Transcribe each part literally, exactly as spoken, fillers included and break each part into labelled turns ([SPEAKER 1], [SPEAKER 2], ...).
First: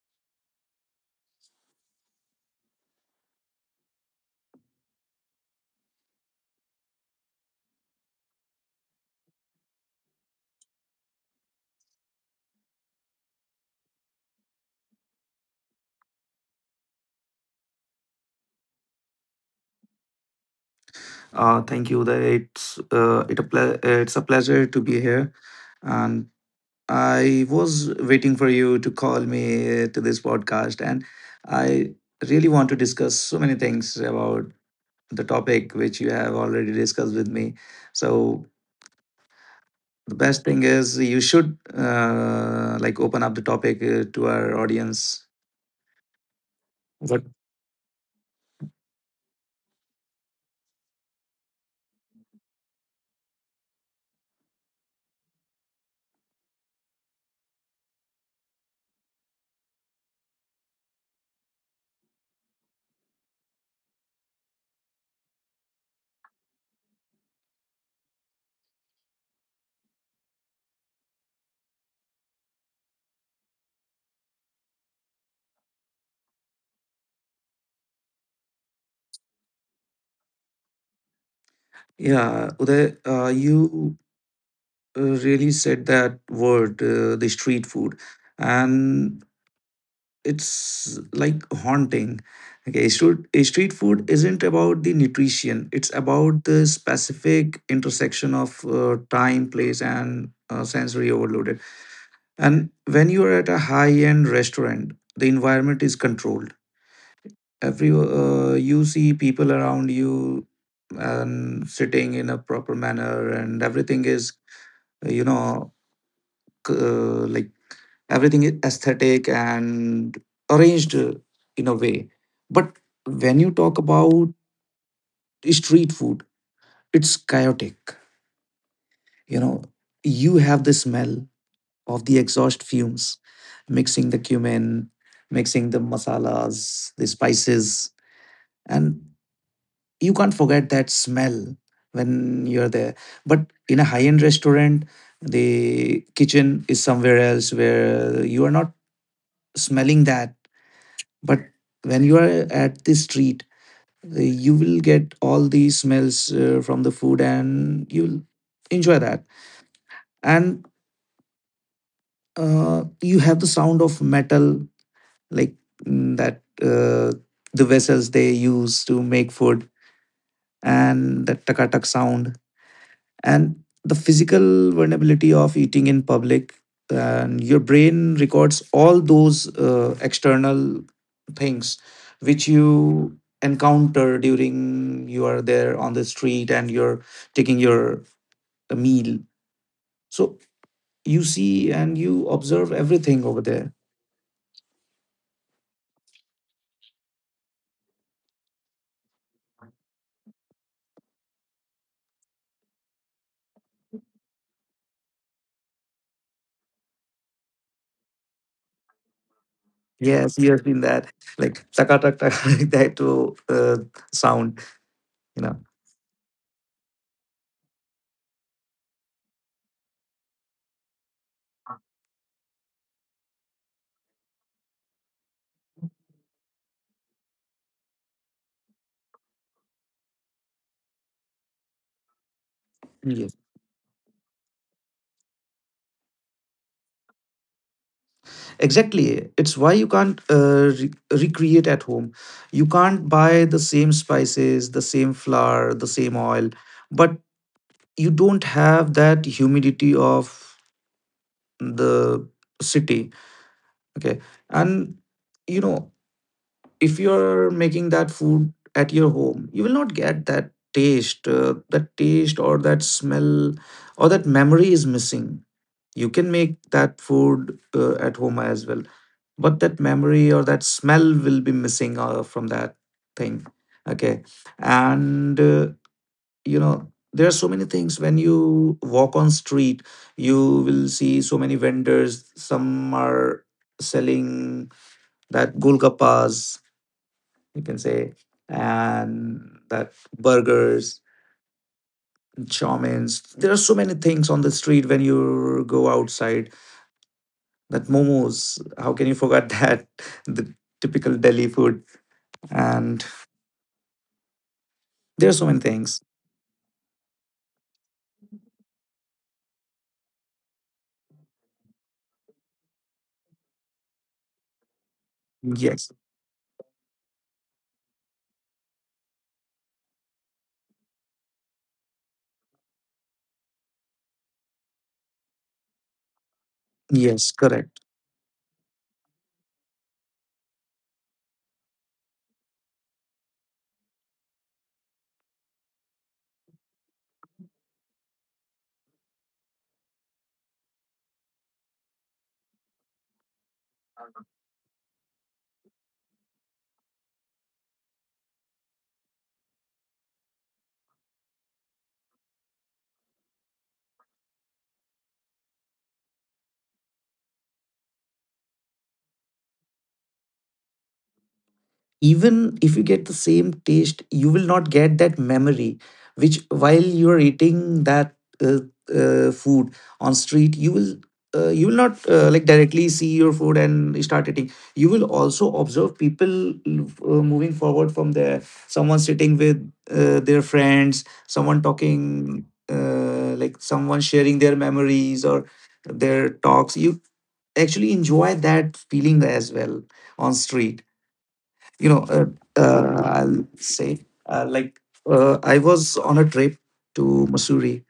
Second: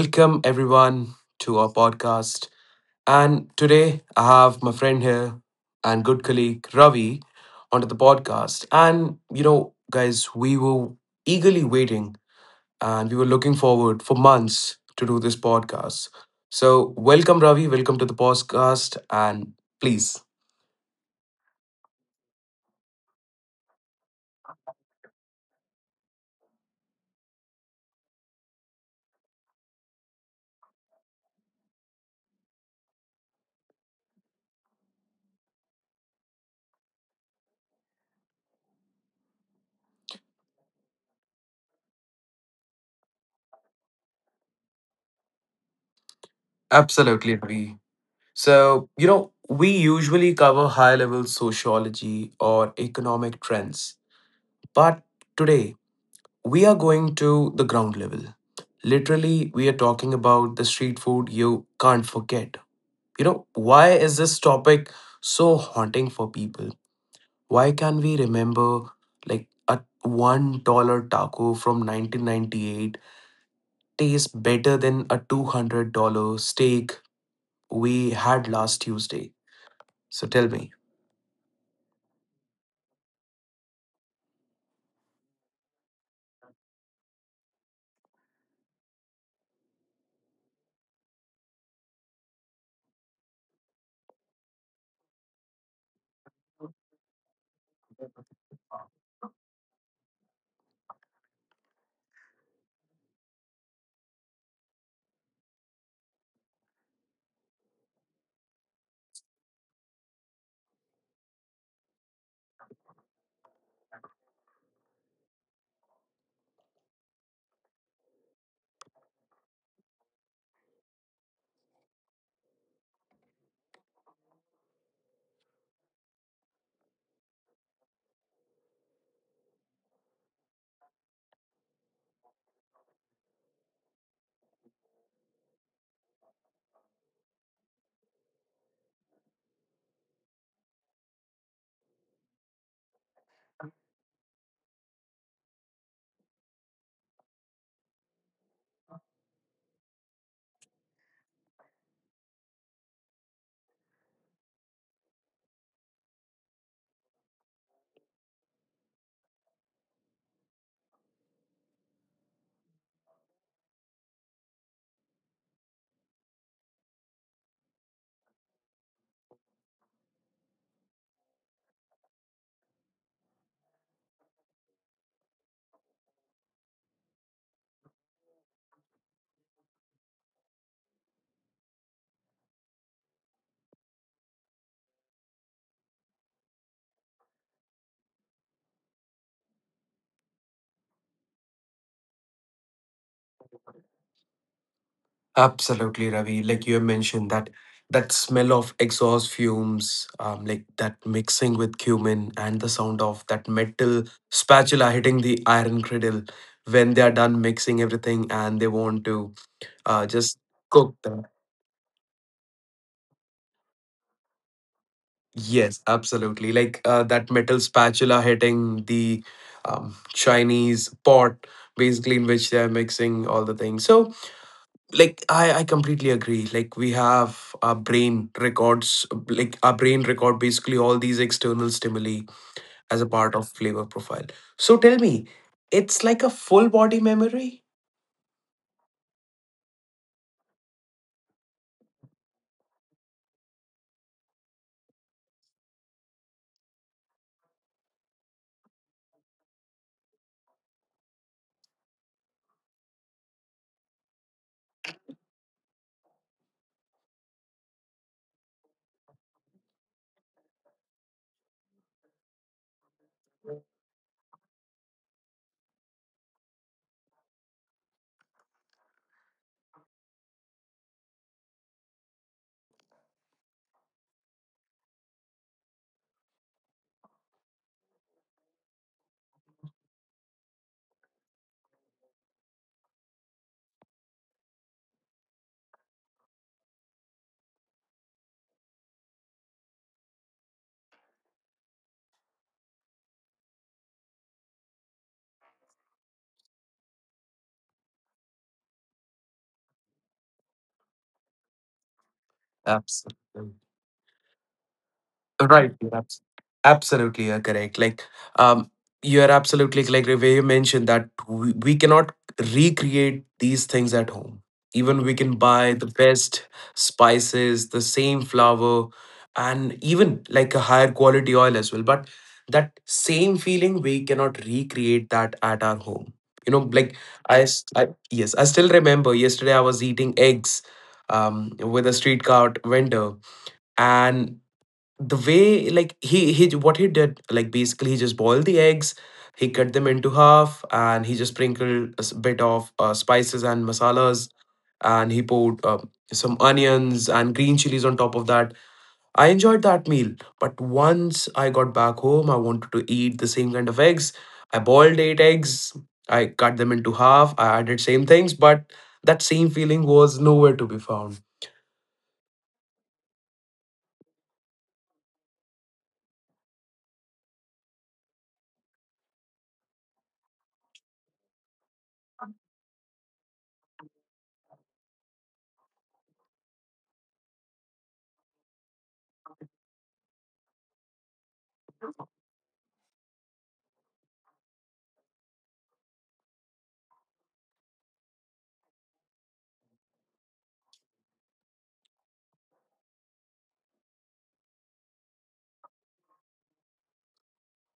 [SPEAKER 1] welcome everyone to our podcast. And today I have my friend here and good colleague Ravi onto the podcast. And you know, guys, we were eagerly waiting and we were looking forward for months to do this podcast. So, welcome Ravi, welcome to the podcast and please.
[SPEAKER 2] Uh, thank you, Uday. It's uh, it a ple- it's a pleasure to be here, and I was waiting for you to call me to this podcast, and I really want to discuss so many things about the topic which you have already discussed with me. So the best thing is you should uh, like open up the topic uh, to our audience. What?
[SPEAKER 1] Absolutely, Ravi. So, you know, we usually cover high level sociology or economic trends, but today we are going to the ground level. Literally, we are talking about the street food you can't forget. You know, why is this topic so haunting for people? Why can we remember like a one dollar taco from nineteen ninety-eight tastes better than a two hundred dollars steak we had last Tuesday? So tell me.
[SPEAKER 2] Yeah, Uday, uh, you uh, really said that word, uh, the street food. And it's like haunting. Okay, should a street food isn't about the nutrition, it's about the specific intersection of uh, time, place, and uh, sensory overloaded. And when you are at a high end restaurant, the environment is controlled. Every uh, you see people around you and sitting in a proper manner, and everything is, you know c- uh, like everything is aesthetic and arranged uh, in a way. But when you talk about street food, it's chaotic, you know. You have the smell of the exhaust fumes, mixing the cumin, mixing the masalas, the spices, and you can't forget that smell when you're there. But in a high end restaurant, the kitchen is somewhere else where you are not smelling that. But when you are at the street, uh, you will get all the smells uh, from the food and you'll enjoy that. And uh, you have the sound of metal, like, mm, that uh, the vessels they use to make food, and that takatak sound, and the physical vulnerability of eating in public. And your brain records all those uh, external things which you encounter during you are there on the street and you're taking your uh, meal. So you see and you observe everything over there.
[SPEAKER 1] Absolutely, Ravi. Like you have mentioned that that smell of exhaust fumes, um, like that mixing with cumin and the sound of that metal spatula hitting the iron cradle when they are done mixing everything and they want to uh,
[SPEAKER 2] Yes, you
[SPEAKER 1] just
[SPEAKER 2] have seen that,
[SPEAKER 1] cook them.
[SPEAKER 2] like taka tak tak like that to uh, sound, you
[SPEAKER 1] Yes, absolutely. Like uh, that metal spatula hitting the um, Chinese pot, basically in which they're mixing all the things. So, like, I, I completely agree. Like, we have our brain records, like, our brain record basically all these external stimuli as a
[SPEAKER 2] know.
[SPEAKER 1] part of flavor profile. So, tell me, it's like a full body memory?
[SPEAKER 2] Exactly. It's why you can't uh, re- recreate at home. You can't buy the same spices, the same flour, the same oil, but you don't have that humidity of the city. Okay. And, you know, if you're making that food at your home, you will not get that taste. Uh, that taste or that smell or that memory is missing. You can make that food uh, at home as well, but that memory or that smell will be missing uh, from that thing. Okay. And uh, you know, there are so many things when you walk on street. You will see so many vendors. Some are selling that golgappas, you can say, and that burgers, chaumins. There are so many things on the street when you go outside, that momos. How can you forget that? The typical Delhi food. And
[SPEAKER 1] Absolutely.
[SPEAKER 2] there are so many
[SPEAKER 1] Right.
[SPEAKER 2] things.
[SPEAKER 1] you're abs- Absolutely, you're correct. Like, um, you are absolutely correct. Where you mentioned that we, we cannot recreate these things at home. Even we can
[SPEAKER 2] Yes,
[SPEAKER 1] buy the best spices, the same flour, and even like a higher quality oil as well. But that same feeling, we cannot recreate that at our home. You know, like
[SPEAKER 2] yes,
[SPEAKER 1] I,
[SPEAKER 2] correct.
[SPEAKER 1] s- I- yes, I still remember yesterday I was eating eggs, um, with a street cart vendor, and the way like he he what he did, like basically he just boiled the eggs, he cut them into half and he just sprinkled a s- bit of uh, spices and masalas, and he poured uh, some onions and green chilies on top of that. I enjoyed that meal, but once I got back home I wanted to eat the same kind of eggs. I boiled eight eggs, I cut them into half, I added same things but that same feeling was nowhere to be found.
[SPEAKER 2] Even if you get the same taste, you will not get that memory which while you're eating that uh, uh, food on street. You will uh, you will not uh, like directly see your food and start eating. You will also observe people uh, moving forward from there, someone sitting with uh, their friends, someone talking, uh, like someone sharing their memories or their talks. You actually enjoy that feeling as well on street, you know. uh, uh, I'll say, uh, like, uh, I was on a trip to Missouri,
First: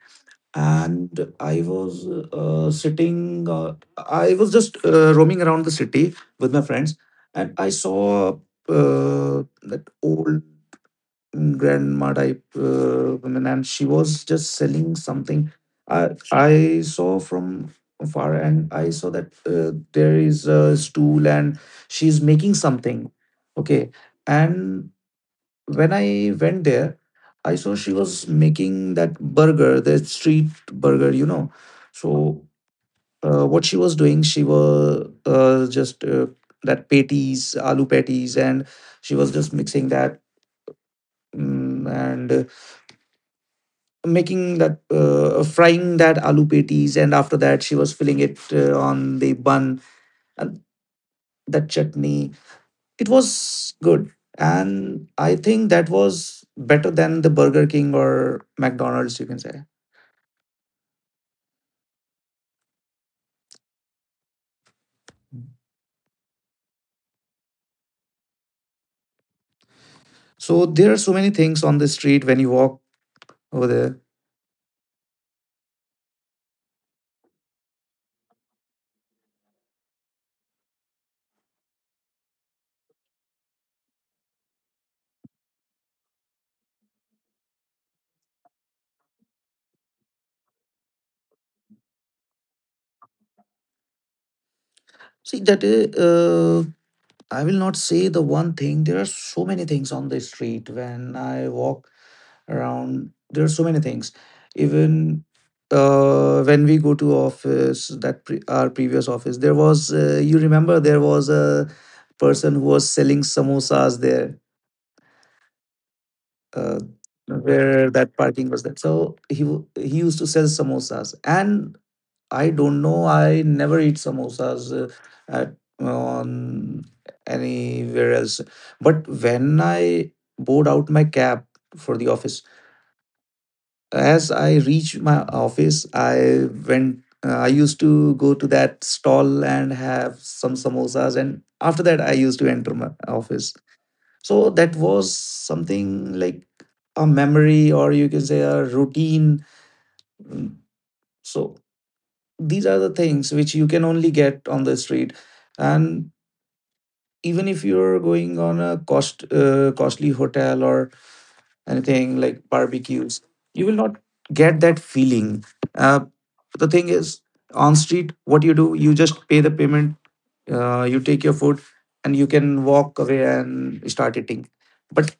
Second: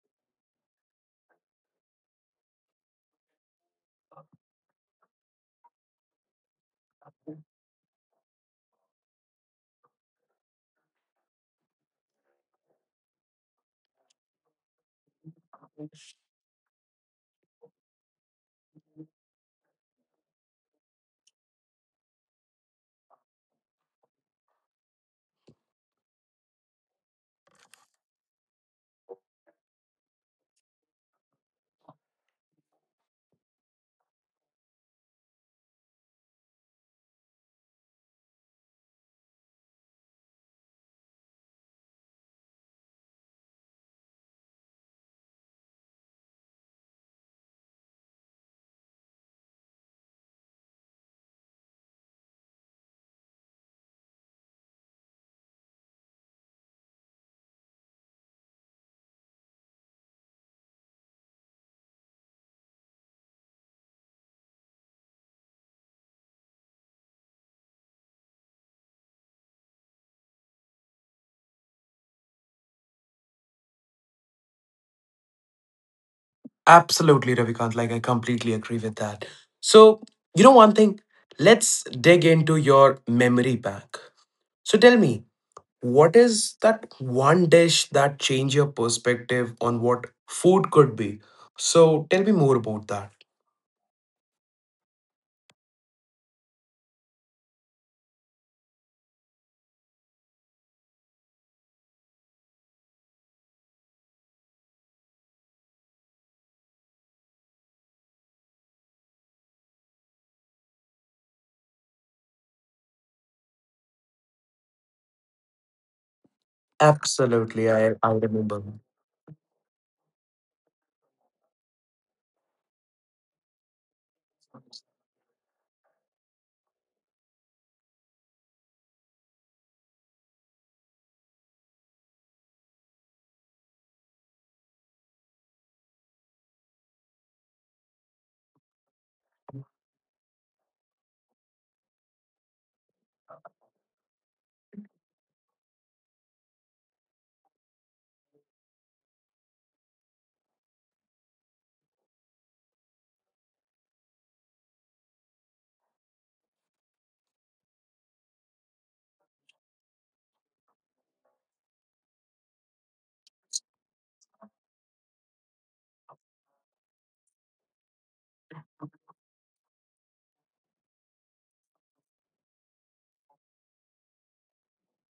[SPEAKER 2] and I was uh, sitting, uh, I was just uh, roaming around the city with my friends. And I saw uh, that old grandma type uh, woman, and she was just selling something. I i saw from far, and I saw that uh, there is a stool and she's making something. Okay. And when I went there, I saw she was making that burger, the street burger, you know. So uh, what she was doing, she was uh, just uh, that patties, aloo patties, and she was just mixing that, mm, and making that uh, uh, frying that aloo patties, and after that she was filling it uh, on the bun, and that chutney, it was good. And I think that was better than the Burger King or McDonald's, you can say. So there are so many things on the street when you walk over there.
[SPEAKER 1] Absolutely, Ravikant. Like, I completely agree with that. So, you know, one thing, let's dig into your memory bank. So, tell me, what is that one dish that changed your perspective on what food could be? So, tell me more about that.
[SPEAKER 2] See that uh, uh, I will not say the one thing. There are so many things on the street when I walk around. There are so many things. Even uh, when we go to office, that pre- our previous office, there was uh, you remember there was a person who was selling samosas there, uh,
[SPEAKER 1] Absolutely,
[SPEAKER 2] where
[SPEAKER 1] I,
[SPEAKER 2] that
[SPEAKER 1] I
[SPEAKER 2] parking was
[SPEAKER 1] remember.
[SPEAKER 2] there. So he w- he used to sell samosas, and I don't know. I never eat samosas uh, at on anywhere else. But when I bought out my cab for the office, as I reached my office, I went. Uh, I used to go to that stall and have some samosas, and after that, I used to enter my office. So that was something like a memory, or you can say a routine. Mm, So these are the things which you can only get on the street. And even if you're going on a cost uh, costly hotel or anything like barbecues, you will not get that feeling. uh, the thing is, on street, what you do, you just pay the payment, uh, you take your food, and you can walk away and start eating. But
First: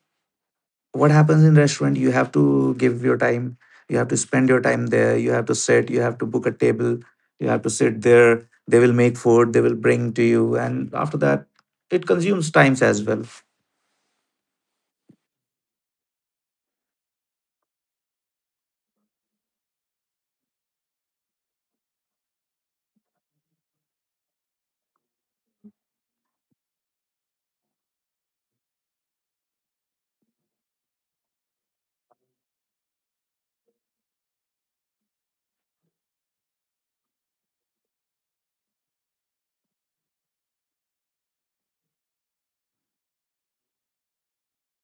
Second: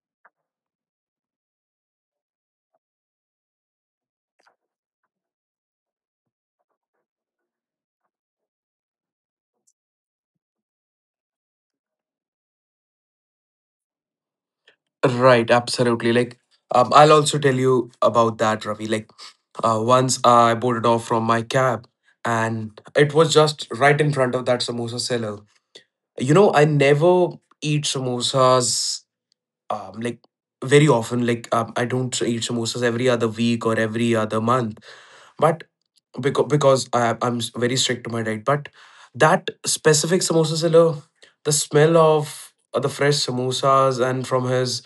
[SPEAKER 2] what happens in restaurant, you have to give your time, you have to spend your time there, you have to sit, you have to book a table, you have to sit there, they will make food, they will bring to you, and after that it consumes times as well.
[SPEAKER 1] Right, absolutely. Like, um, I'll also tell you about that, Ravi. Like, uh, once I boarded off from my cab, and it was just right in front of that samosa seller. You know, I never eat samosas, um, like very often. Like um, I don't eat samosas every other week or every other month. But because because I, I'm s- very strict to my diet. But that specific samosa seller, the smell of uh, the fresh samosas and from his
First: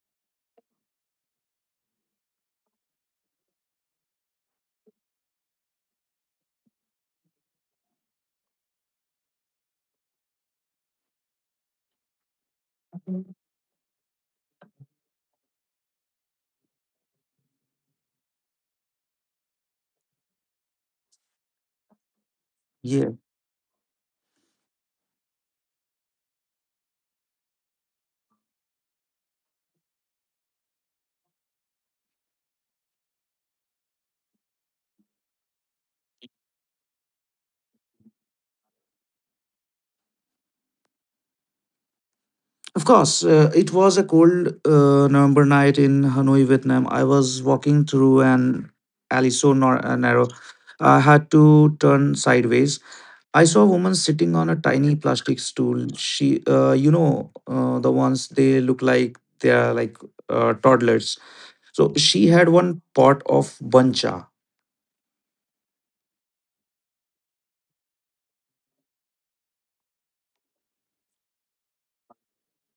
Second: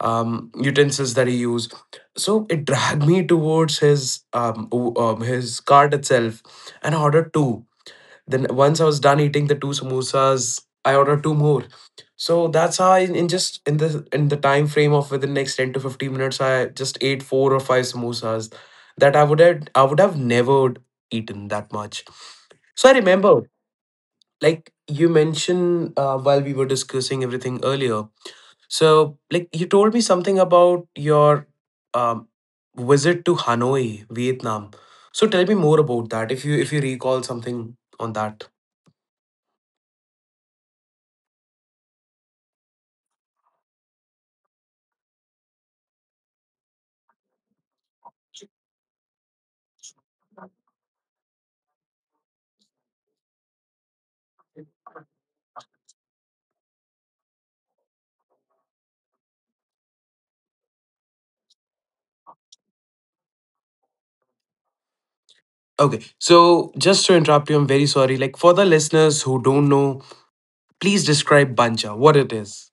[SPEAKER 1] um, utensils that he used, so it dragged me towards his um, o- um his cart itself, and I ordered two. Then once I was done eating the two samosas, I ordered two more. So that's how I, in just in the in the time frame of within next ten to fifteen minutes, I just ate four or five samosas that I would have I would have never eaten that much. So I
[SPEAKER 2] Yeah,
[SPEAKER 1] remember, like you mentioned uh, while we were discussing everything earlier. So like you told me something about your um, visit to Hanoi, Vietnam. So tell me more about that if you if you recall something on that.
[SPEAKER 2] of course. Uh, it was a cold uh, November night in Hanoi, Vietnam. I was walking through an alley so nar- uh, narrow. I had to turn sideways. I saw a woman sitting on a tiny plastic stool. She, uh, you know, uh, the ones they look like they are like uh, toddlers. So she had one pot of bancha.
[SPEAKER 1] Okay, so just to interrupt you, I'm very sorry. Like for the listeners who don't know, please describe banja, what it is.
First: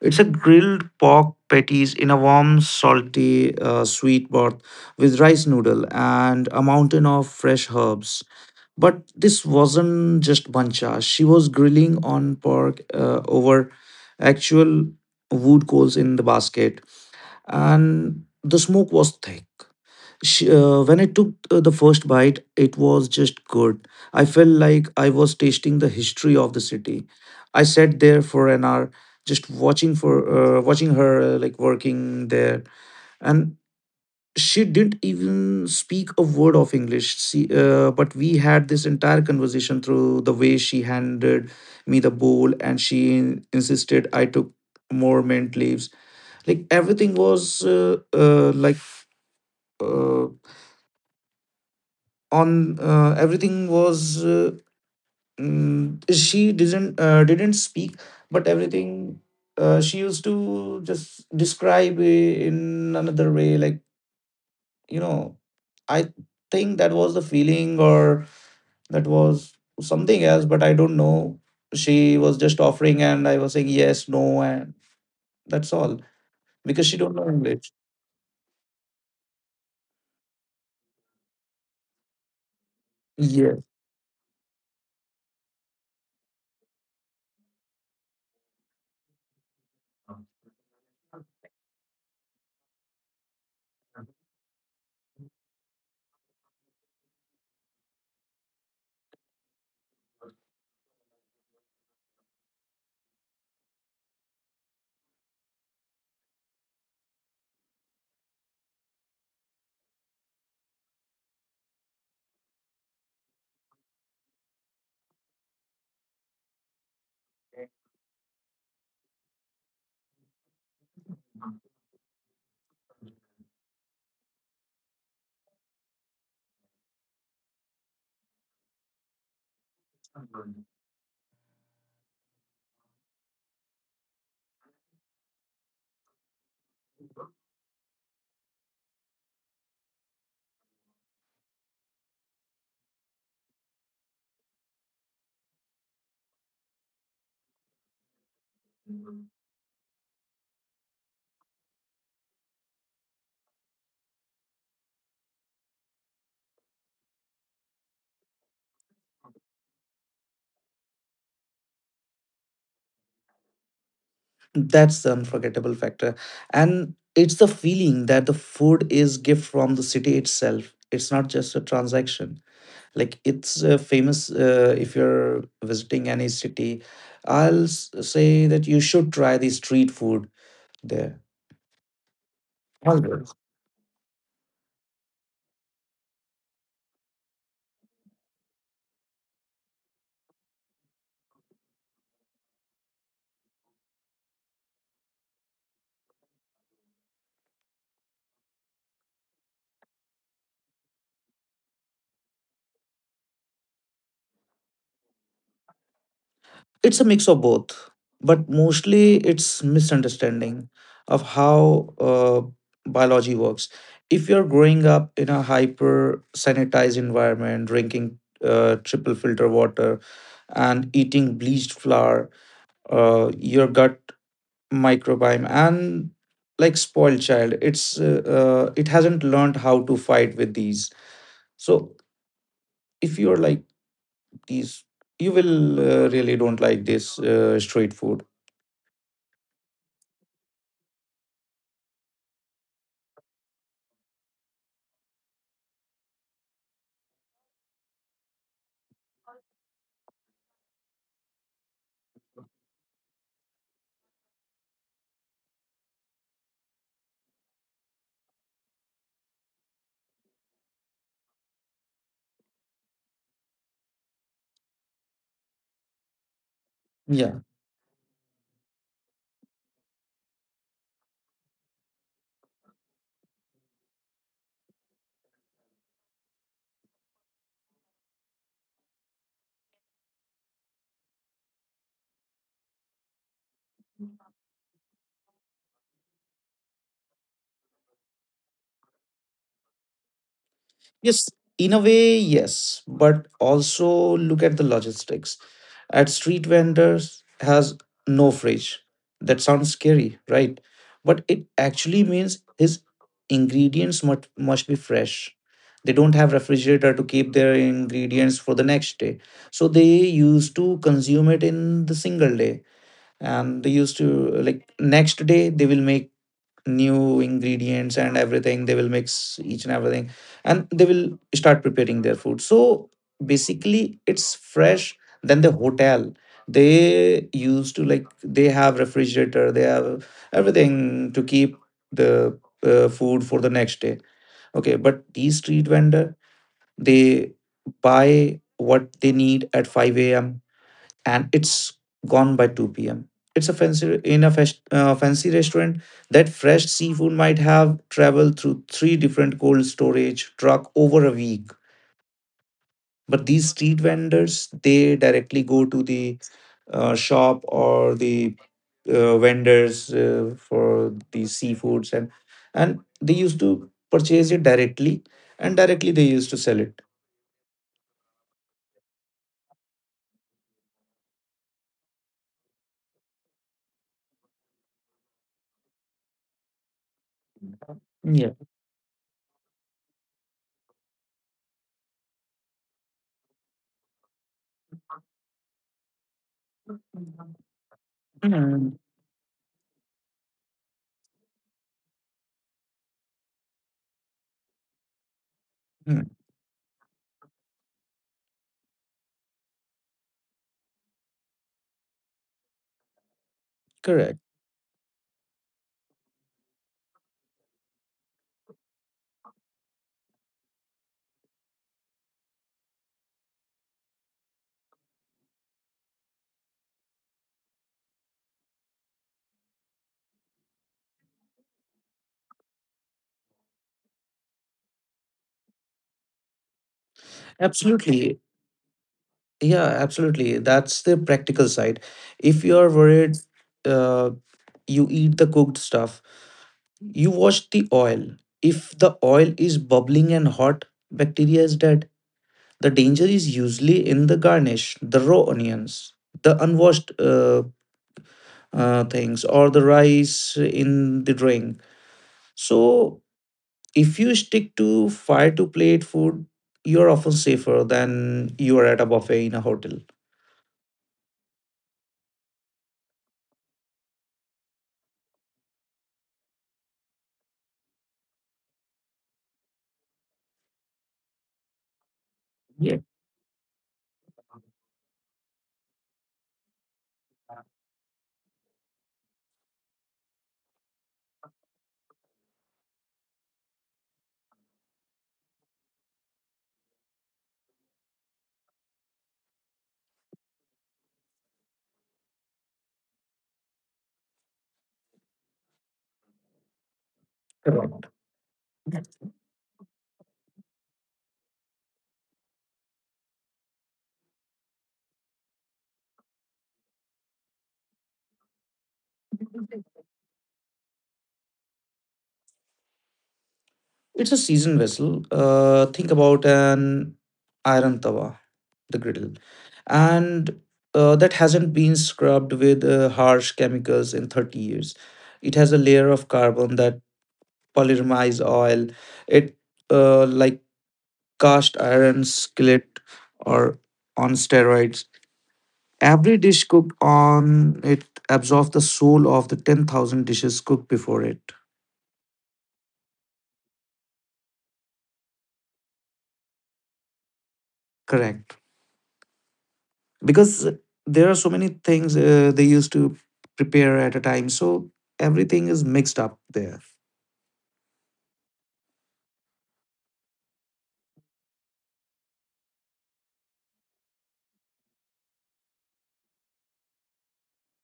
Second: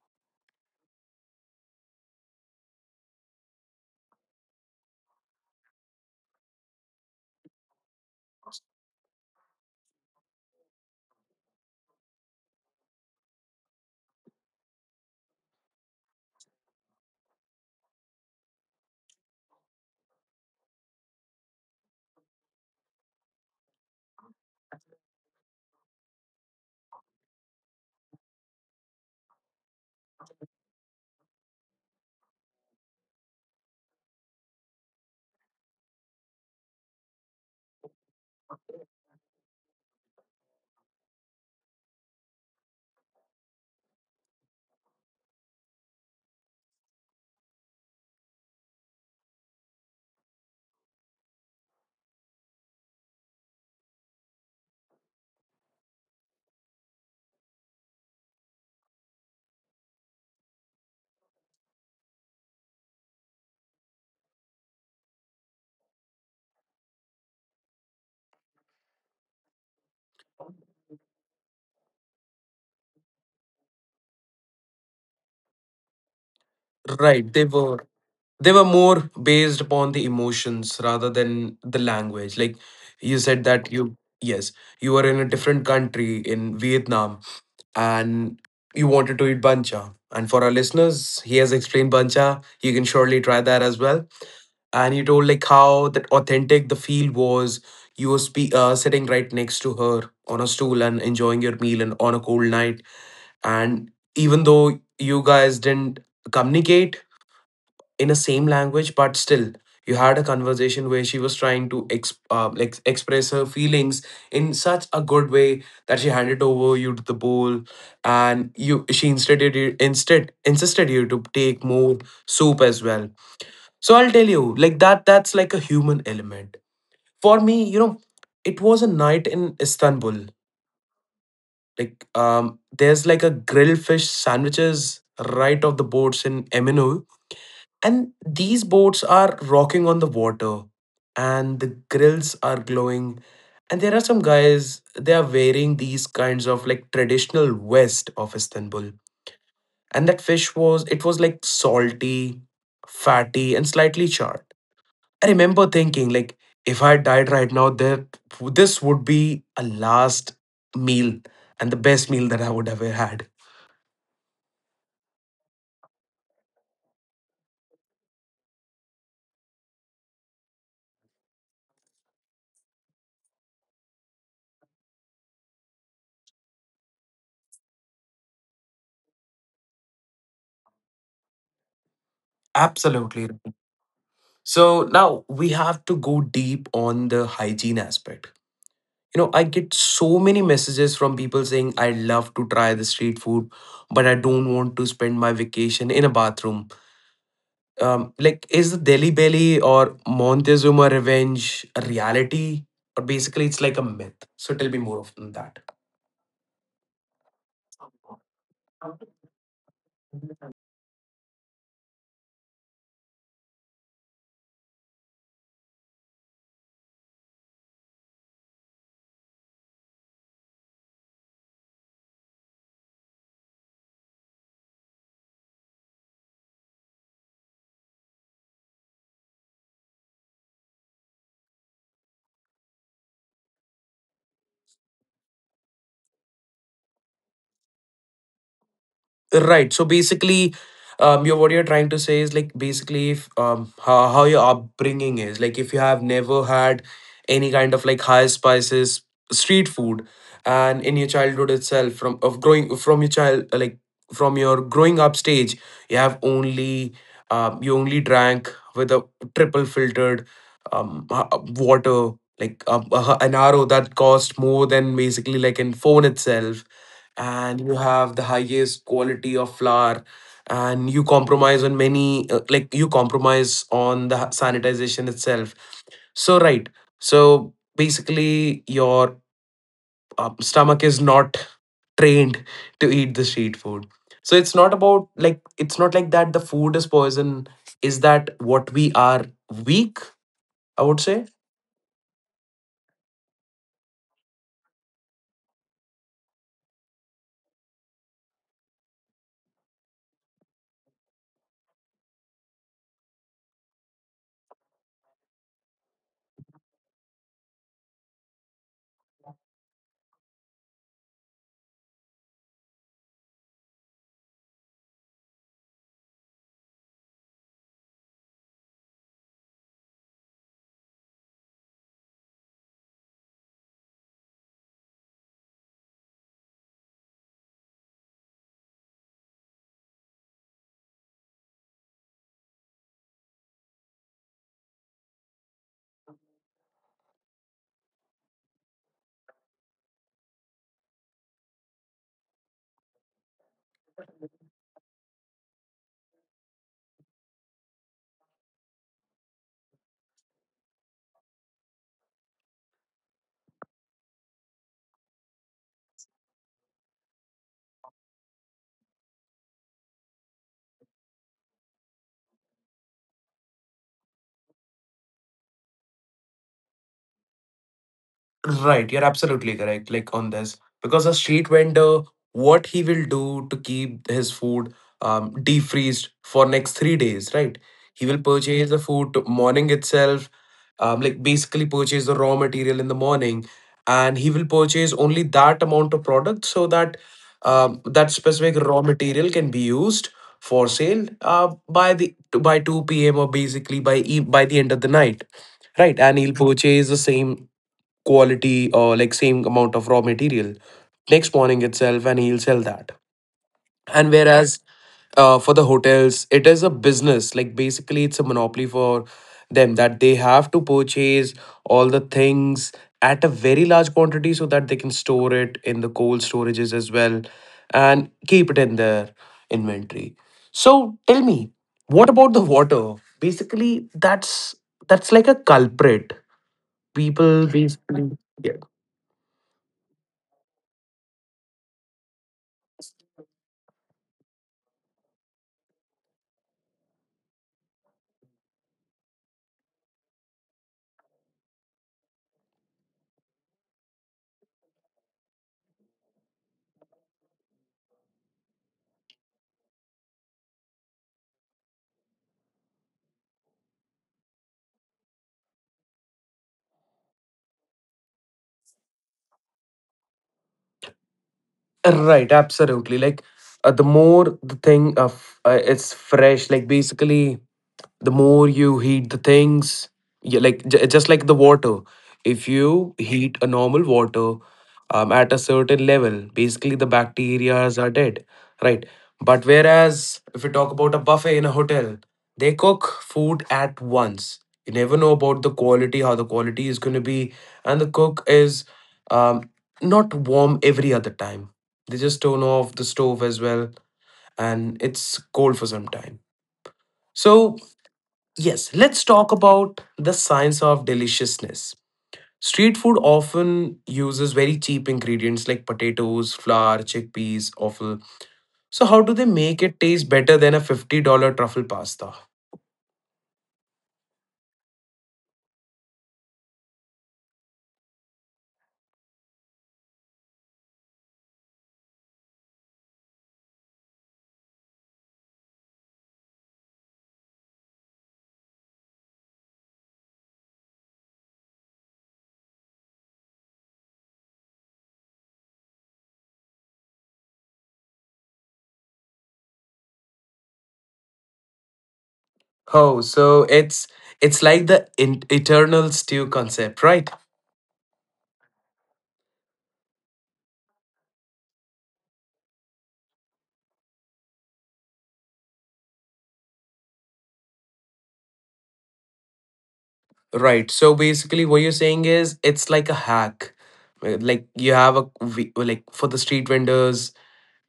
[SPEAKER 2] It's a grilled pork patties in a warm, salty, uh, sweet broth with rice noodle and a mountain of fresh herbs. But this wasn't just bancha. She was grilling on pork uh, over actual wood coals in the basket, and the smoke was thick. Sh uh, When I took uh, the first bite, it was just good. I felt like I was tasting the history of the city. I sat there for an hour, just watching for uh, watching her uh, like working there, and she didn't even speak a word of English. See, uh, but we had this entire conversation through the way she handed me the bowl, and she in- insisted I took more mint leaves. Like everything was uh, uh, like. Uh, on uh, Everything was uh, mm, she didn't uh, didn't speak, but everything, uh, she used to just describe i- in another way, like, you know, I think that was the feeling, or that was something else, but I don't know. She was just offering and I was saying yes, no, and that's all, because she don't
[SPEAKER 1] Right,
[SPEAKER 2] know
[SPEAKER 1] they
[SPEAKER 2] English.
[SPEAKER 1] were they were more based upon the emotions rather than the language. Like you said
[SPEAKER 2] Yes.
[SPEAKER 1] that you yes, you were in a different country in Vietnam and you wanted to eat bancha. And for our listeners, he has explained bancha. You can surely try that as well. And he told like how that authentic the feel was. You were spe- uh, sitting right next to her on a stool and enjoying your meal and on a cold night. And even though you guys didn't communicate in the same language, but still you had a conversation where she was trying to ex- uh, like express her feelings in such a good way that she handed over you to the bowl and you she instead you instead insisted you to take more soup as well. So I'll tell you like that, that's like a human element for me, you know. It was a night in Istanbul, like um there's like a grilled fish sandwiches right off the boats in m N O, and these boats are rocking on the water, and the grills are glowing. And there are some guys, they are wearing these kinds of like traditional vest of Istanbul. And that fish was, it was like salty, fatty, and slightly charred. I remember thinking, like, if I died right now, there, this would be a last meal and the best meal that I would ever had.
[SPEAKER 2] That's the unforgettable factor. And it's the feeling that the food is gift from the city itself. It's not just a transaction. Like it's uh, famous, uh, if you're visiting any city, I'll s- say that you should try the street food there. All
[SPEAKER 1] Absolutely.
[SPEAKER 2] right.
[SPEAKER 1] Right. So now we have to go deep on the hygiene aspect. You know, I get so many messages from people saying I'd love to try the street food but I don't want to spend my vacation in a bathroom. Um, like, is the Delhi belly or Montezuma revenge a reality or basically it's like a myth? So tell me more of that.
[SPEAKER 2] It's a mix of both, but mostly it's misunderstanding of how uh, biology works. If you're growing up in a hyper sanitized environment, drinking uh, triple filter water and eating bleached flour, uh, your gut microbiome and like spoiled child, it's uh, uh, it hasn't learned how to fight with these. So if you're like these, you will uh, really don't like this uh, street food.
[SPEAKER 1] Right. So basically, um, you're what you're trying to say is like basically if um how, how your upbringing is. Like, if you have never had any kind of like high spices street food, and in your childhood itself, from of growing from your child uh, like from your growing up stage, you have only um you only drank with a triple filtered um uh, uh, water, like uh, uh, an R O that cost more than basically like in phone itself.
[SPEAKER 2] Yeah.
[SPEAKER 1] And you have the highest quality of flour, and you compromise on many, uh, like you compromise on the sanitization itself. So right, so basically your um, stomach is not trained to eat the street food. So it's not about like it's not like that the food is poison, is that what we are, weak, I would say.
[SPEAKER 2] Yes, in a way, yes, but also look at the logistics. At street vendors has no fridge. That sounds scary, right? But it actually means his ingredients must must be fresh. They don't have refrigerator to keep their ingredients for the next day. So they used to consume it in the single day, and they used to, like, next day they will make new ingredients and everything, they will mix each and everything, and they will start preparing their food. So basically it's fresh. Then the hotel, they used to, like, they have refrigerator, they have everything to keep the uh, food for the next day. Okay, but these street vendor, they buy what they need at five a m and it's gone by two p m. It's a fancy in a fes- uh, fancy restaurant. That fresh seafood might have traveled through three different cold storage truck over a week. But these street vendors, they directly go to the uh, shop or the uh, vendors uh, for these seafoods, and and they used to purchase it directly and directly they used to sell it.
[SPEAKER 1] Right, you're absolutely correct, like on this. Because a street vendor, what he will do to keep his food um defreezed for next three days, right? He will
[SPEAKER 2] Yeah.
[SPEAKER 1] purchase the food to- morning itself, um, like basically purchase the raw material in the morning, and he will purchase only that amount of product so that um, that specific
[SPEAKER 2] Mm,
[SPEAKER 1] raw material can be used for sale uh, by the to, by two p m or basically by e- by the end of the night, right?
[SPEAKER 2] mm,
[SPEAKER 1] And he'll purchase the same quality or like same amount of raw material next morning itself, and he'll sell that. And
[SPEAKER 2] Correct.
[SPEAKER 1] whereas uh, for the hotels, it is a business, like basically it's a monopoly for them that they have to purchase all the things at a very large quantity so that they can store it in the cold storages as well and keep it in their inventory. So tell me, what about the water? Basically, that's that's like a culprit people basically,
[SPEAKER 2] Absolutely.
[SPEAKER 1] yeah.
[SPEAKER 2] Yeah, absolutely. That's the practical side. If you are worried, uh, you eat the cooked stuff, you watch the oil. If the oil is bubbling and hot, bacteria is dead. The danger is usually in the garnish, the raw onions, the unwashed uh, uh, things, or the rice in the drink. So, if you stick to fire to plate food, you're often safer than you are at a buffet in a hotel.
[SPEAKER 1] Right, absolutely. Like uh, the more the thing of uh, it's fresh, like basically the more you heat the things, yeah, like j- just like the water, if you heat a normal water um, at a certain level basically the bacterias are dead, right? But whereas if you talk about a buffet in a hotel, they cook food at once, you never know about the quality, how the quality is going to be, and the cook is um, not warm every other time, they just turn off the stove as well and it's cold for some time, so.
[SPEAKER 2] Correct.
[SPEAKER 1] Yes, let's talk about the science of deliciousness. Street food often uses very cheap ingredients like potatoes, flour, chickpeas, offal. So, how do they make it taste better than a fifty dollars truffle pasta?
[SPEAKER 2] It's a seasoned vessel. Uh, think about an iron tawa, the griddle, and uh, that hasn't been scrubbed with uh, harsh chemicals in thirty years. It has a layer of carbon that polymerize oil. It uh, like cast iron skillet or on steroids. Every dish cooked on it absorbs the soul of the ten thousand dishes cooked before it.
[SPEAKER 1] Oh, so it's it's like the in- eternal stew concept, right?
[SPEAKER 2] Correct, because there are so many things uh, they used to prepare at a time, so everything is mixed up there.
[SPEAKER 1] Right. So basically, what you're saying is it's like a hack. Uh, Like you have a v- like for the street vendors,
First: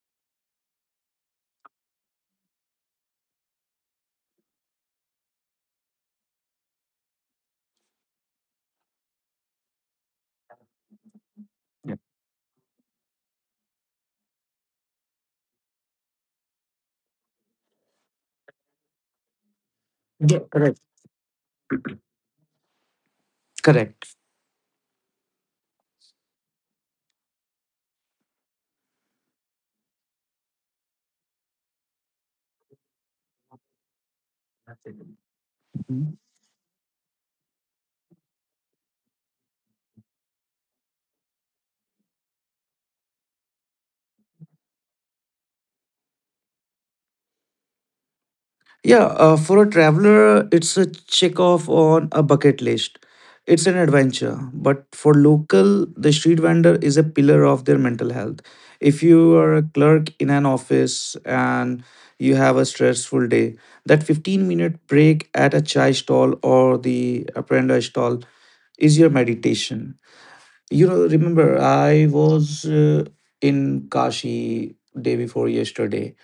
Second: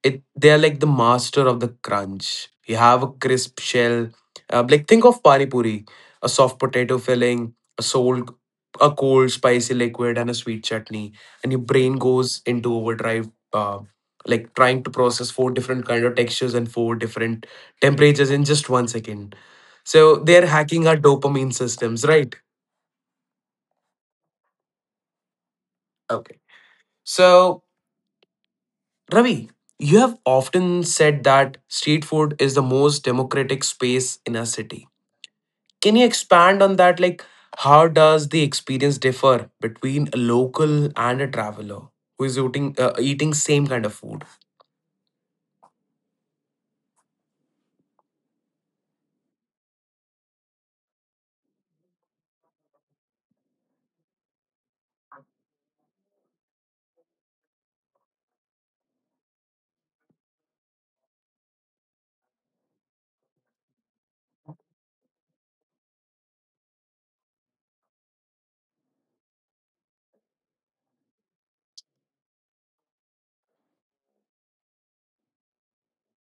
[SPEAKER 1] it they are like the master of the crunch. You have a crisp shell, uh, like think of pani puri, a soft potato filling, a sold, a cold spicy liquid, and a sweet chutney, and your
[SPEAKER 2] Yeah.
[SPEAKER 1] brain goes into overdrive, uh, like trying to process four different kind of textures and four different temperatures in just one second. So they
[SPEAKER 2] Yeah,
[SPEAKER 1] are
[SPEAKER 2] correct,
[SPEAKER 1] hacking our dopamine systems, right?
[SPEAKER 2] correct.
[SPEAKER 1] Okay. So Ravi, you have often said that street food is the most democratic space in a city. Can you
[SPEAKER 2] Mhm.
[SPEAKER 1] expand on that? Like, how does the experience differ between a local and a traveler who is eating uh, eating same kind of food?
[SPEAKER 2] Yeah, uh, for a traveler it's a check off on a bucket list, it's an adventure, but for local the street vendor is a pillar of their mental health. If you are a clerk in an office and you have a stressful day, that fifteen minute break at a chai stall or the apprentice stall is your meditation. You know, remember, I was uh, in Kashi day before yesterday,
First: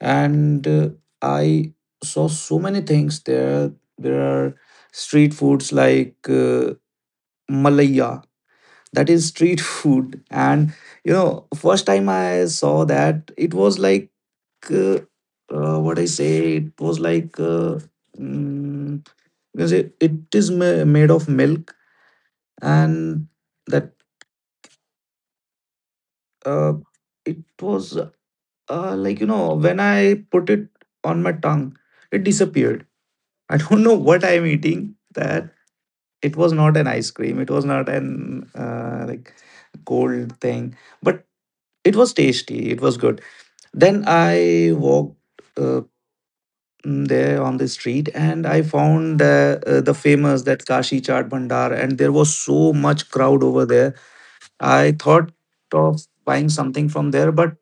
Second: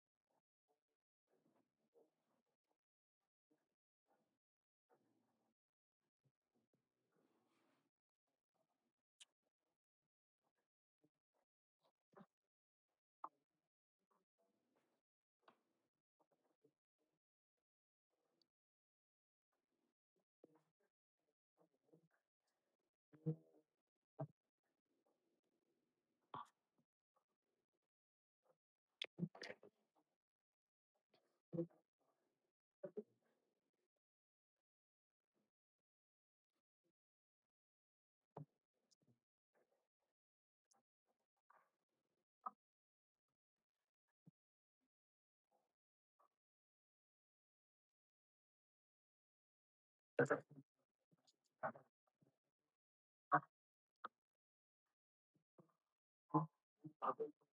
[SPEAKER 2] and uh, I saw so many things there. There are street foods like uh, malaya, that is street food, and you know, first time I saw that, it was like uh, uh, what I say. It was like. Uh, mm, because it, it is ma- made of milk and that, uh, it was uh, like, you know, when I put it on my tongue it disappeared. I don't know what I am eating, that it was not an ice cream, it was not an uh, like cold thing, but it was tasty, it was good. Then I walked, uh, mm, there on the street, and I found uh, uh, the famous that kashi chaat bhandar, and there was so much crowd over there. I thought of buying something from there, but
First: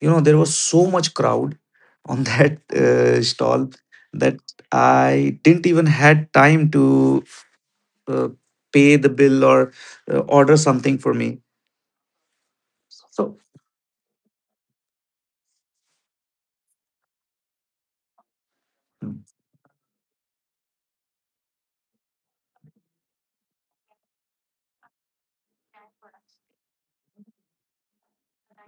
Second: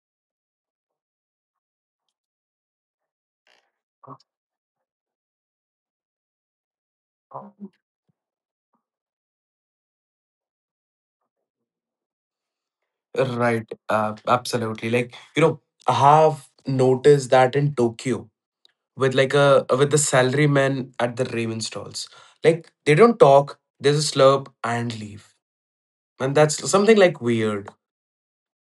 [SPEAKER 2] you know, there was so much crowd on that uh, stall that I didn't even had time to uh, pay the bill or uh, order something for me. So
[SPEAKER 1] Right, uh, absolutely. Like, you know, I have noticed that in Tokyo with like a with the salarymen at the ramen stalls. Like they don't talk, they just slurp and leave. And that's something like weird.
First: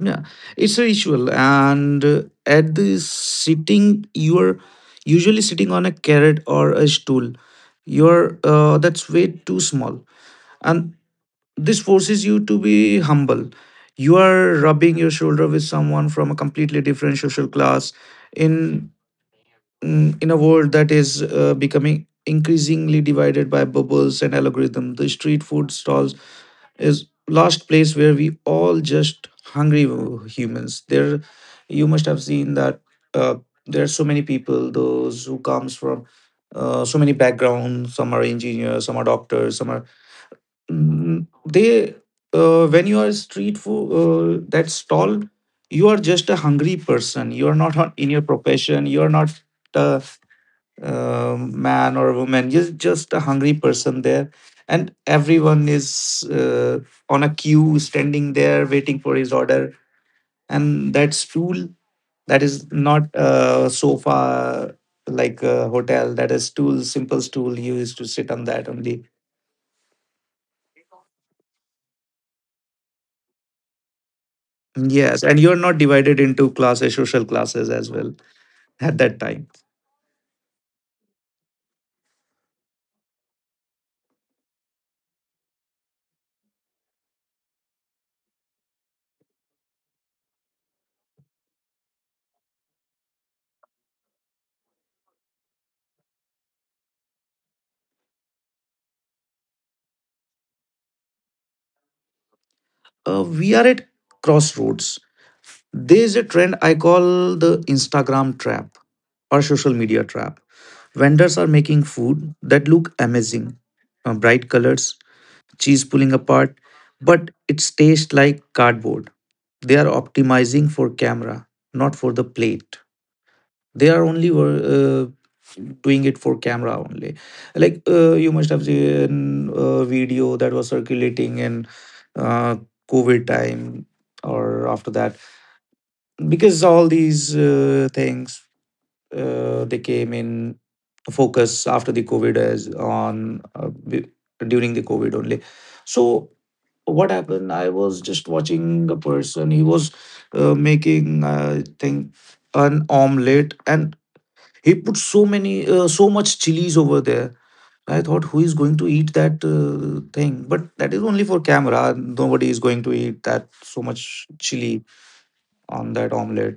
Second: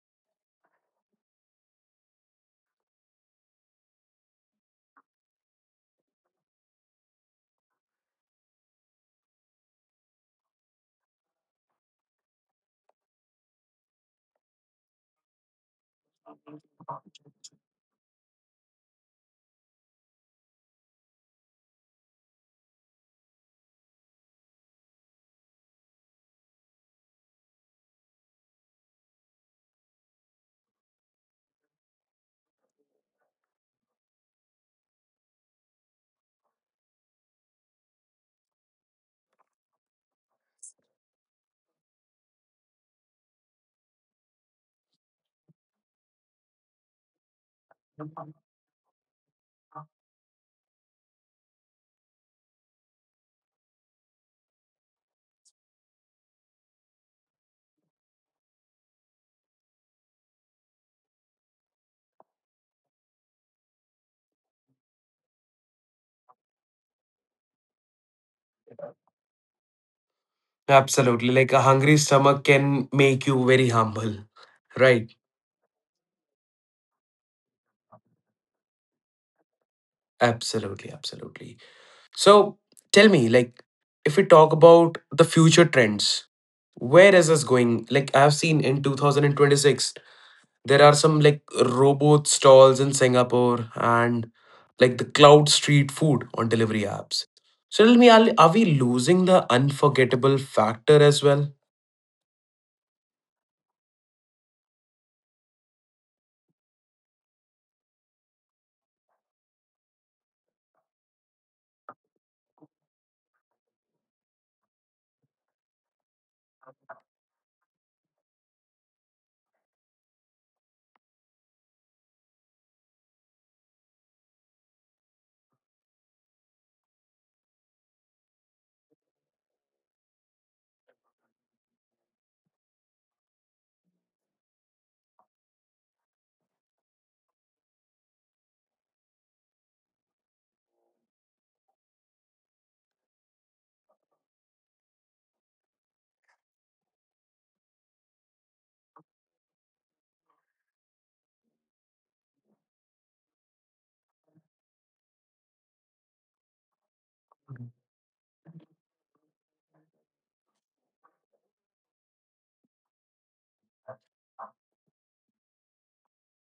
[SPEAKER 2] yeah, it's a ritual. And uh, at the sitting, you are usually sitting on a carrot or a stool. You're uh, That's way too small. And this forces you to be humble. You are rubbing your shoulder with someone from a completely different social class in, mm, in a world that is uh, becoming increasingly divided by bubbles and algorithm. The street food stalls is last place where we all just hungry humans there. You must have seen that, uh, there are so many people those who comes from, uh, so many backgrounds, some are engineers, some are doctors, some are, Mm, they, uh, when you are street food uh, that stall, you are just a hungry person, you are not on- in your profession, you are not a, uh, man or a woman, you're just a hungry person there. And everyone is, uh, on a queue standing there waiting for his order. And that stool, that is not a sofa like a hotel, that is stool, simple stool, you used to sit on that only.
[SPEAKER 1] Absolutely. Like a hungry stomach can make you very humble. Right.
[SPEAKER 2] Yes, and you're not divided into classes, social classes as well at that time.
[SPEAKER 1] Absolutely, absolutely. So tell me, like, if we talk about the future trends, where is this going? Like, I've seen in twenty twenty-six, there are some like robot stalls in Singapore and like the cloud street food on delivery apps. So tell me, are, are we losing the unforgettable factor as well?
[SPEAKER 2] Uh, we are at crossroads. There is a trend I call the Instagram trap or social media trap. Vendors are making food that look amazing, uh, bright colors, cheese pulling apart, but it tastes like cardboard. They are optimizing for camera, not for the plate. They are only wor- uh, Doing it for camera only, like uh, you must have seen a video that was circulating in uh, covid time or after that, because all these uh, things, uh, they came in focus after the covid, as on uh, b- during the covid only. So what happened, I was just watching a person, he was uh, making I think an omelette, and he put so many, uh, so much chilies over there. I thought, who is going to eat that uh, thing? But that is only for camera. Nobody is going to eat that so much chili on that omelette.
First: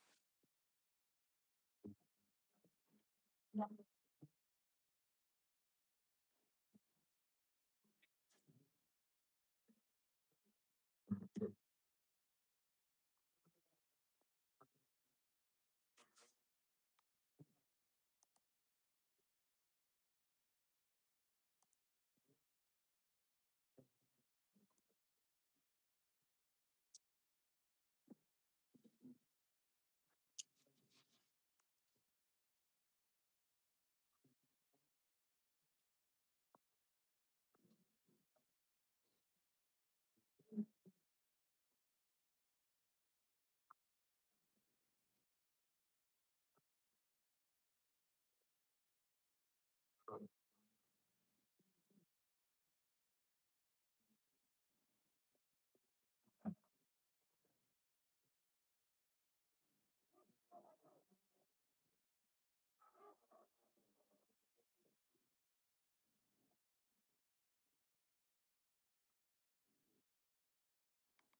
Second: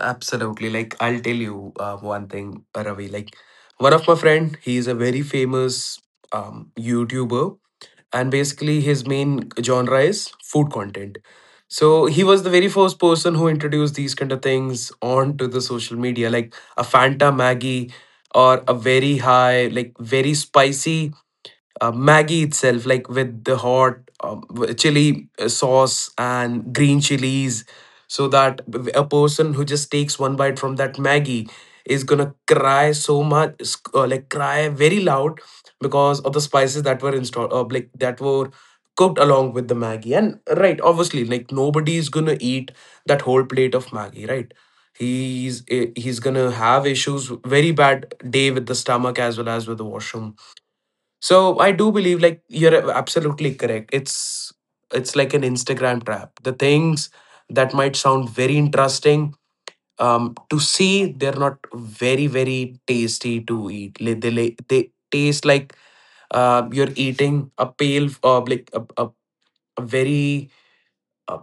[SPEAKER 1] Absolutely. Like, I'll tell you uh, one thing, Ravi. Like, one of my friend, he is a very famous um, YouTuber, and basically his main genre is food content. So he was the very first person who introduced these kind of things onto the social media, like a Fanta Maggie or a very high, like very spicy uh, Maggie itself, like with the hot um, w- chili uh, sauce and green chilies, so that w- a person who just takes one bite from that Maggie is gonna cry so much, sc- uh, like cry very loud because of the spices that were installed, uh, like that were cooked along with the Maggie. And uh, right, obviously, like nobody is gonna eat that whole plate of Maggie, right? He's eh, he's gonna have issues, very bad day with the stomach as well as with the washroom, so I do believe like you're absolutely correct. It's it's like an Instagram trap. The things that might sound very interesting um, to see, they're not very very tasty to eat. Like, they like- they taste like uh, you're eating a pale of like a, a, a very uh,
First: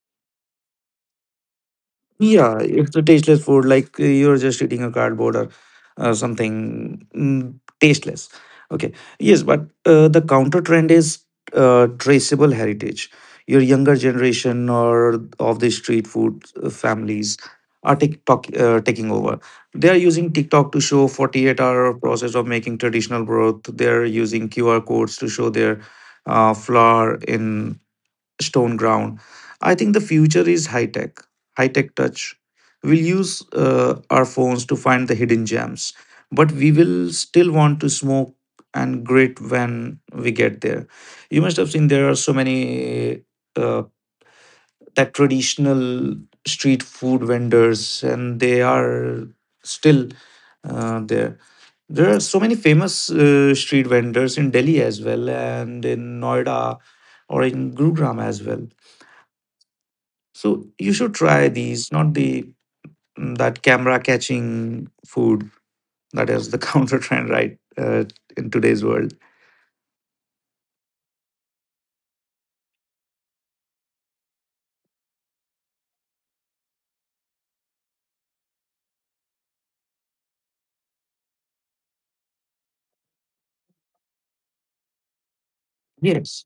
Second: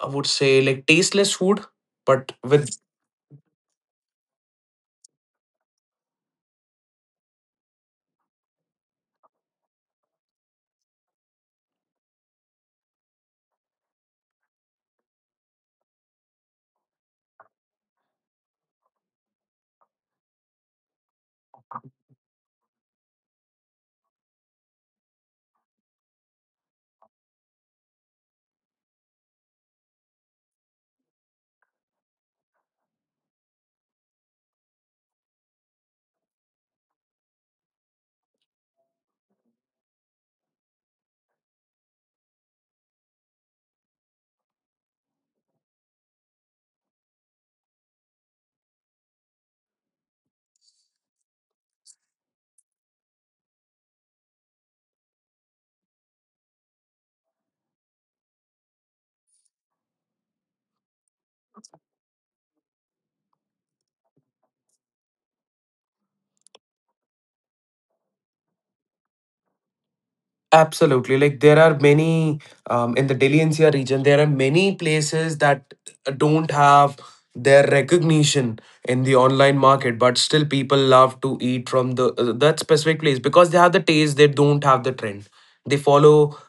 [SPEAKER 1] I would say like tasteless food, but
[SPEAKER 2] Yeah,
[SPEAKER 1] with.
[SPEAKER 2] it's a tasteless food. Like uh, you're just eating a cardboard or uh, something, mm, tasteless. Okay. Yes, but uh, the counter trend is uh, traceable heritage. Your younger generation or of the street food uh, families are TikTok uh, taking over. They are using TikTok to show forty-eight-hour process of making traditional broth. They are using Q R codes to show their uh, flour in stone ground. I think the future is high tech, high tech touch. We'll use uh, our phones to find the hidden gems, but we will still want to smoke and grit when we get there. You must have seen there are so many uh, that traditional street food vendors, and they are still uh, there. There are so many famous uh, street vendors in Delhi as well, and in Noida or in Gurugram as well. So you should try these, not the, mm, that camera catching food. That is the counter trend, right? Uh, in today's world.
[SPEAKER 1] Absolutely. Like there are many um, in the Delhi N C R region, there are many places that uh, don't have their recognition in the online market, but still people love to eat from the uh, that specific place because they have the taste. They don't have the trend. They follow
[SPEAKER 2] Yes.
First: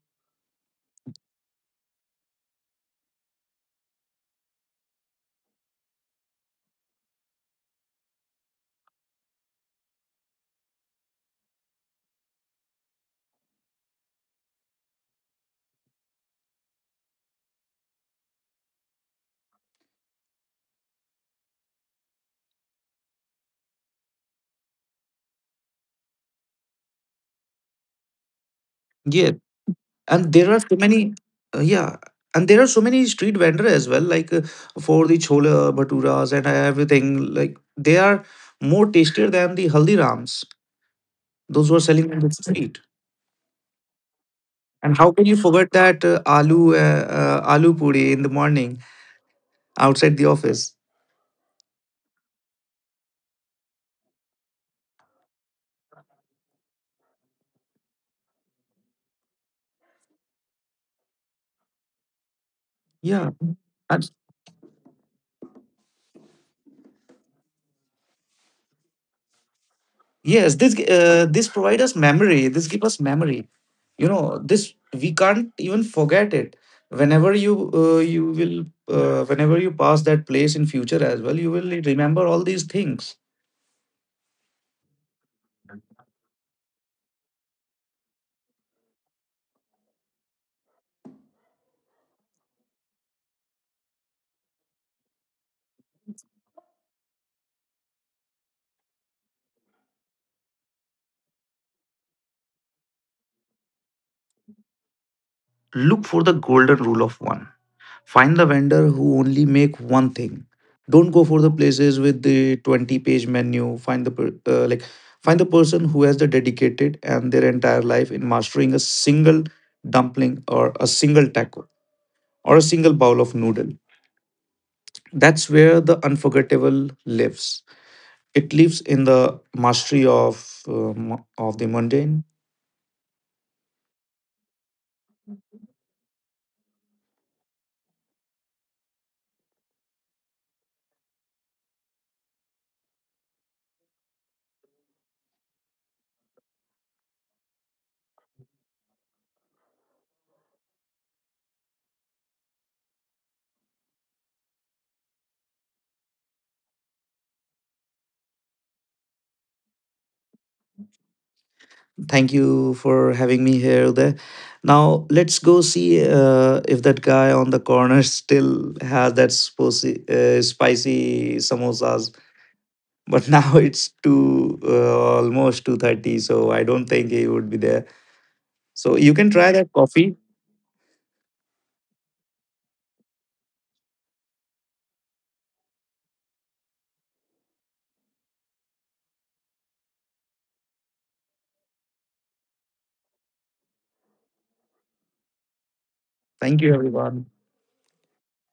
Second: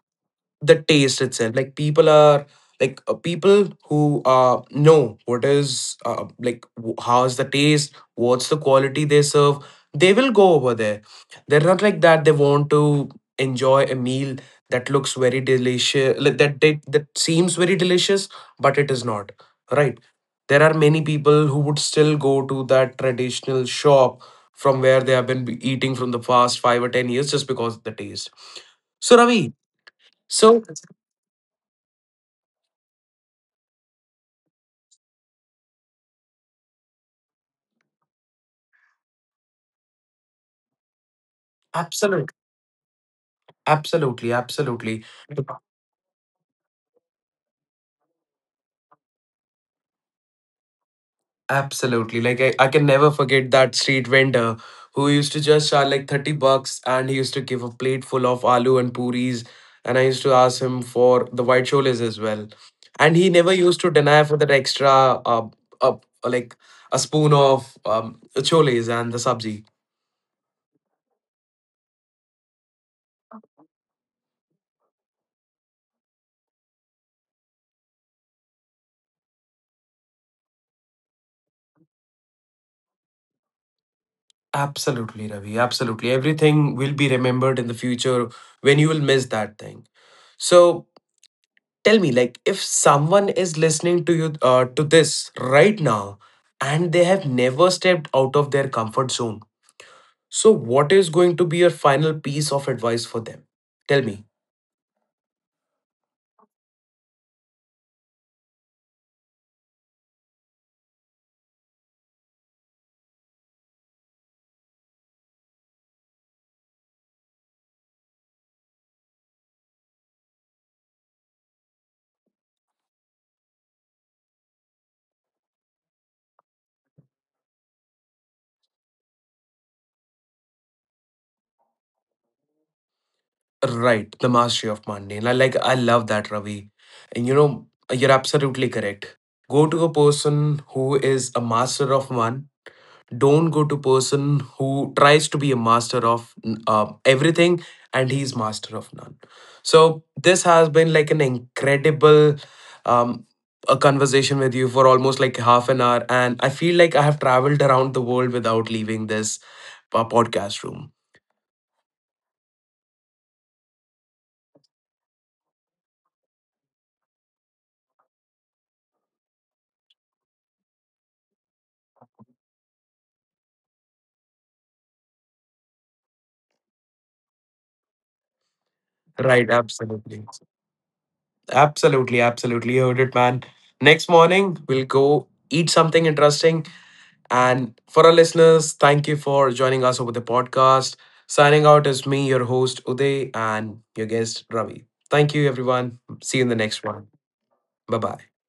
[SPEAKER 1] the taste itself. Like people are like uh, people who uh know what is uh, like w- how's the taste, what's the quality they serve, they will go over there. They're not like that, they want to enjoy a meal that looks very delicious, like that that, that seems very delicious, but it is not. Right, there are many people who would still go to that traditional shop from where they have been eating from the past five or ten years just because of the taste. So
[SPEAKER 2] Yeah,
[SPEAKER 1] Ravi,
[SPEAKER 2] and there
[SPEAKER 1] so
[SPEAKER 2] are so many. Uh, yeah, and there are so many street vendor as well, like uh, for the chola bhaturas and everything. Like they are more tastier than the haldirams, those who are selling on the
[SPEAKER 1] absolutely,
[SPEAKER 2] street.
[SPEAKER 1] absolutely,
[SPEAKER 2] And
[SPEAKER 1] absolutely,
[SPEAKER 2] how can you forget that uh, aloo uh, uh, aloo puri in the morning outside the office?
[SPEAKER 1] absolutely. Like I, I can never forget that street vendor who used to just charge like thirty bucks and he used to give a plate full of aloo and puris, and I used to ask him for the white choles as well. And he
[SPEAKER 2] Yeah.
[SPEAKER 1] never used to deny for that extra uh, uh like a spoon of um choles and the sabji.
[SPEAKER 2] Yes, this, uh, this provide us memory. This give us memory. You know, this we can't even forget it. Whenever you, uh, you will uh, whenever you pass that place in future as well, you will remember all these things.
[SPEAKER 1] Absolutely, Ravi. Absolutely. Everything will be remembered in the future when you will miss that thing. So tell me, like, if someone is listening to you uh, to this right now, and they have never stepped out of their comfort zone, so what is going to be your final piece of advice for them? Tell me.
[SPEAKER 2] Look for the golden rule of one. Find the vendor who only make one thing. Don't go for the places with the twenty page menu. Find the per- uh, like find the person who has the dedicated and their entire life in mastering a single dumpling or a single taco or a single bowl of noodle. That's where the unforgettable lives. It lives in the mastery of um, of the mundane.
[SPEAKER 1] Right, the mastery of mundane. I like, I love that, Ravi. And you know, you're absolutely correct. Go to a person who is a master of one. Don't go to person who tries to be a master of uh, everything and he's master of none. So this has been like an incredible um, a conversation with you for almost like half an hour, and I feel like I have traveled around the world without leaving this uh, podcast room.
[SPEAKER 2] Thank you for having me here. There. Now let's go see uh, if that guy on the corner still has that spicy, uh, spicy samosas. But now it's two uh, almost two thirty, so I don't think he would be there. So you can try
[SPEAKER 1] Right,
[SPEAKER 2] that coffee.
[SPEAKER 1] absolutely, absolutely, absolutely. You heard it, man, next morning we'll go eat something interesting. And for our listeners, thank you for joining us over the podcast. Signing out is me, your host, Uday, and your guest, Ravi. Thank you, everyone. See you in
[SPEAKER 2] Thank
[SPEAKER 1] the
[SPEAKER 2] you,
[SPEAKER 1] next one.
[SPEAKER 2] everyone.
[SPEAKER 1] Bye bye.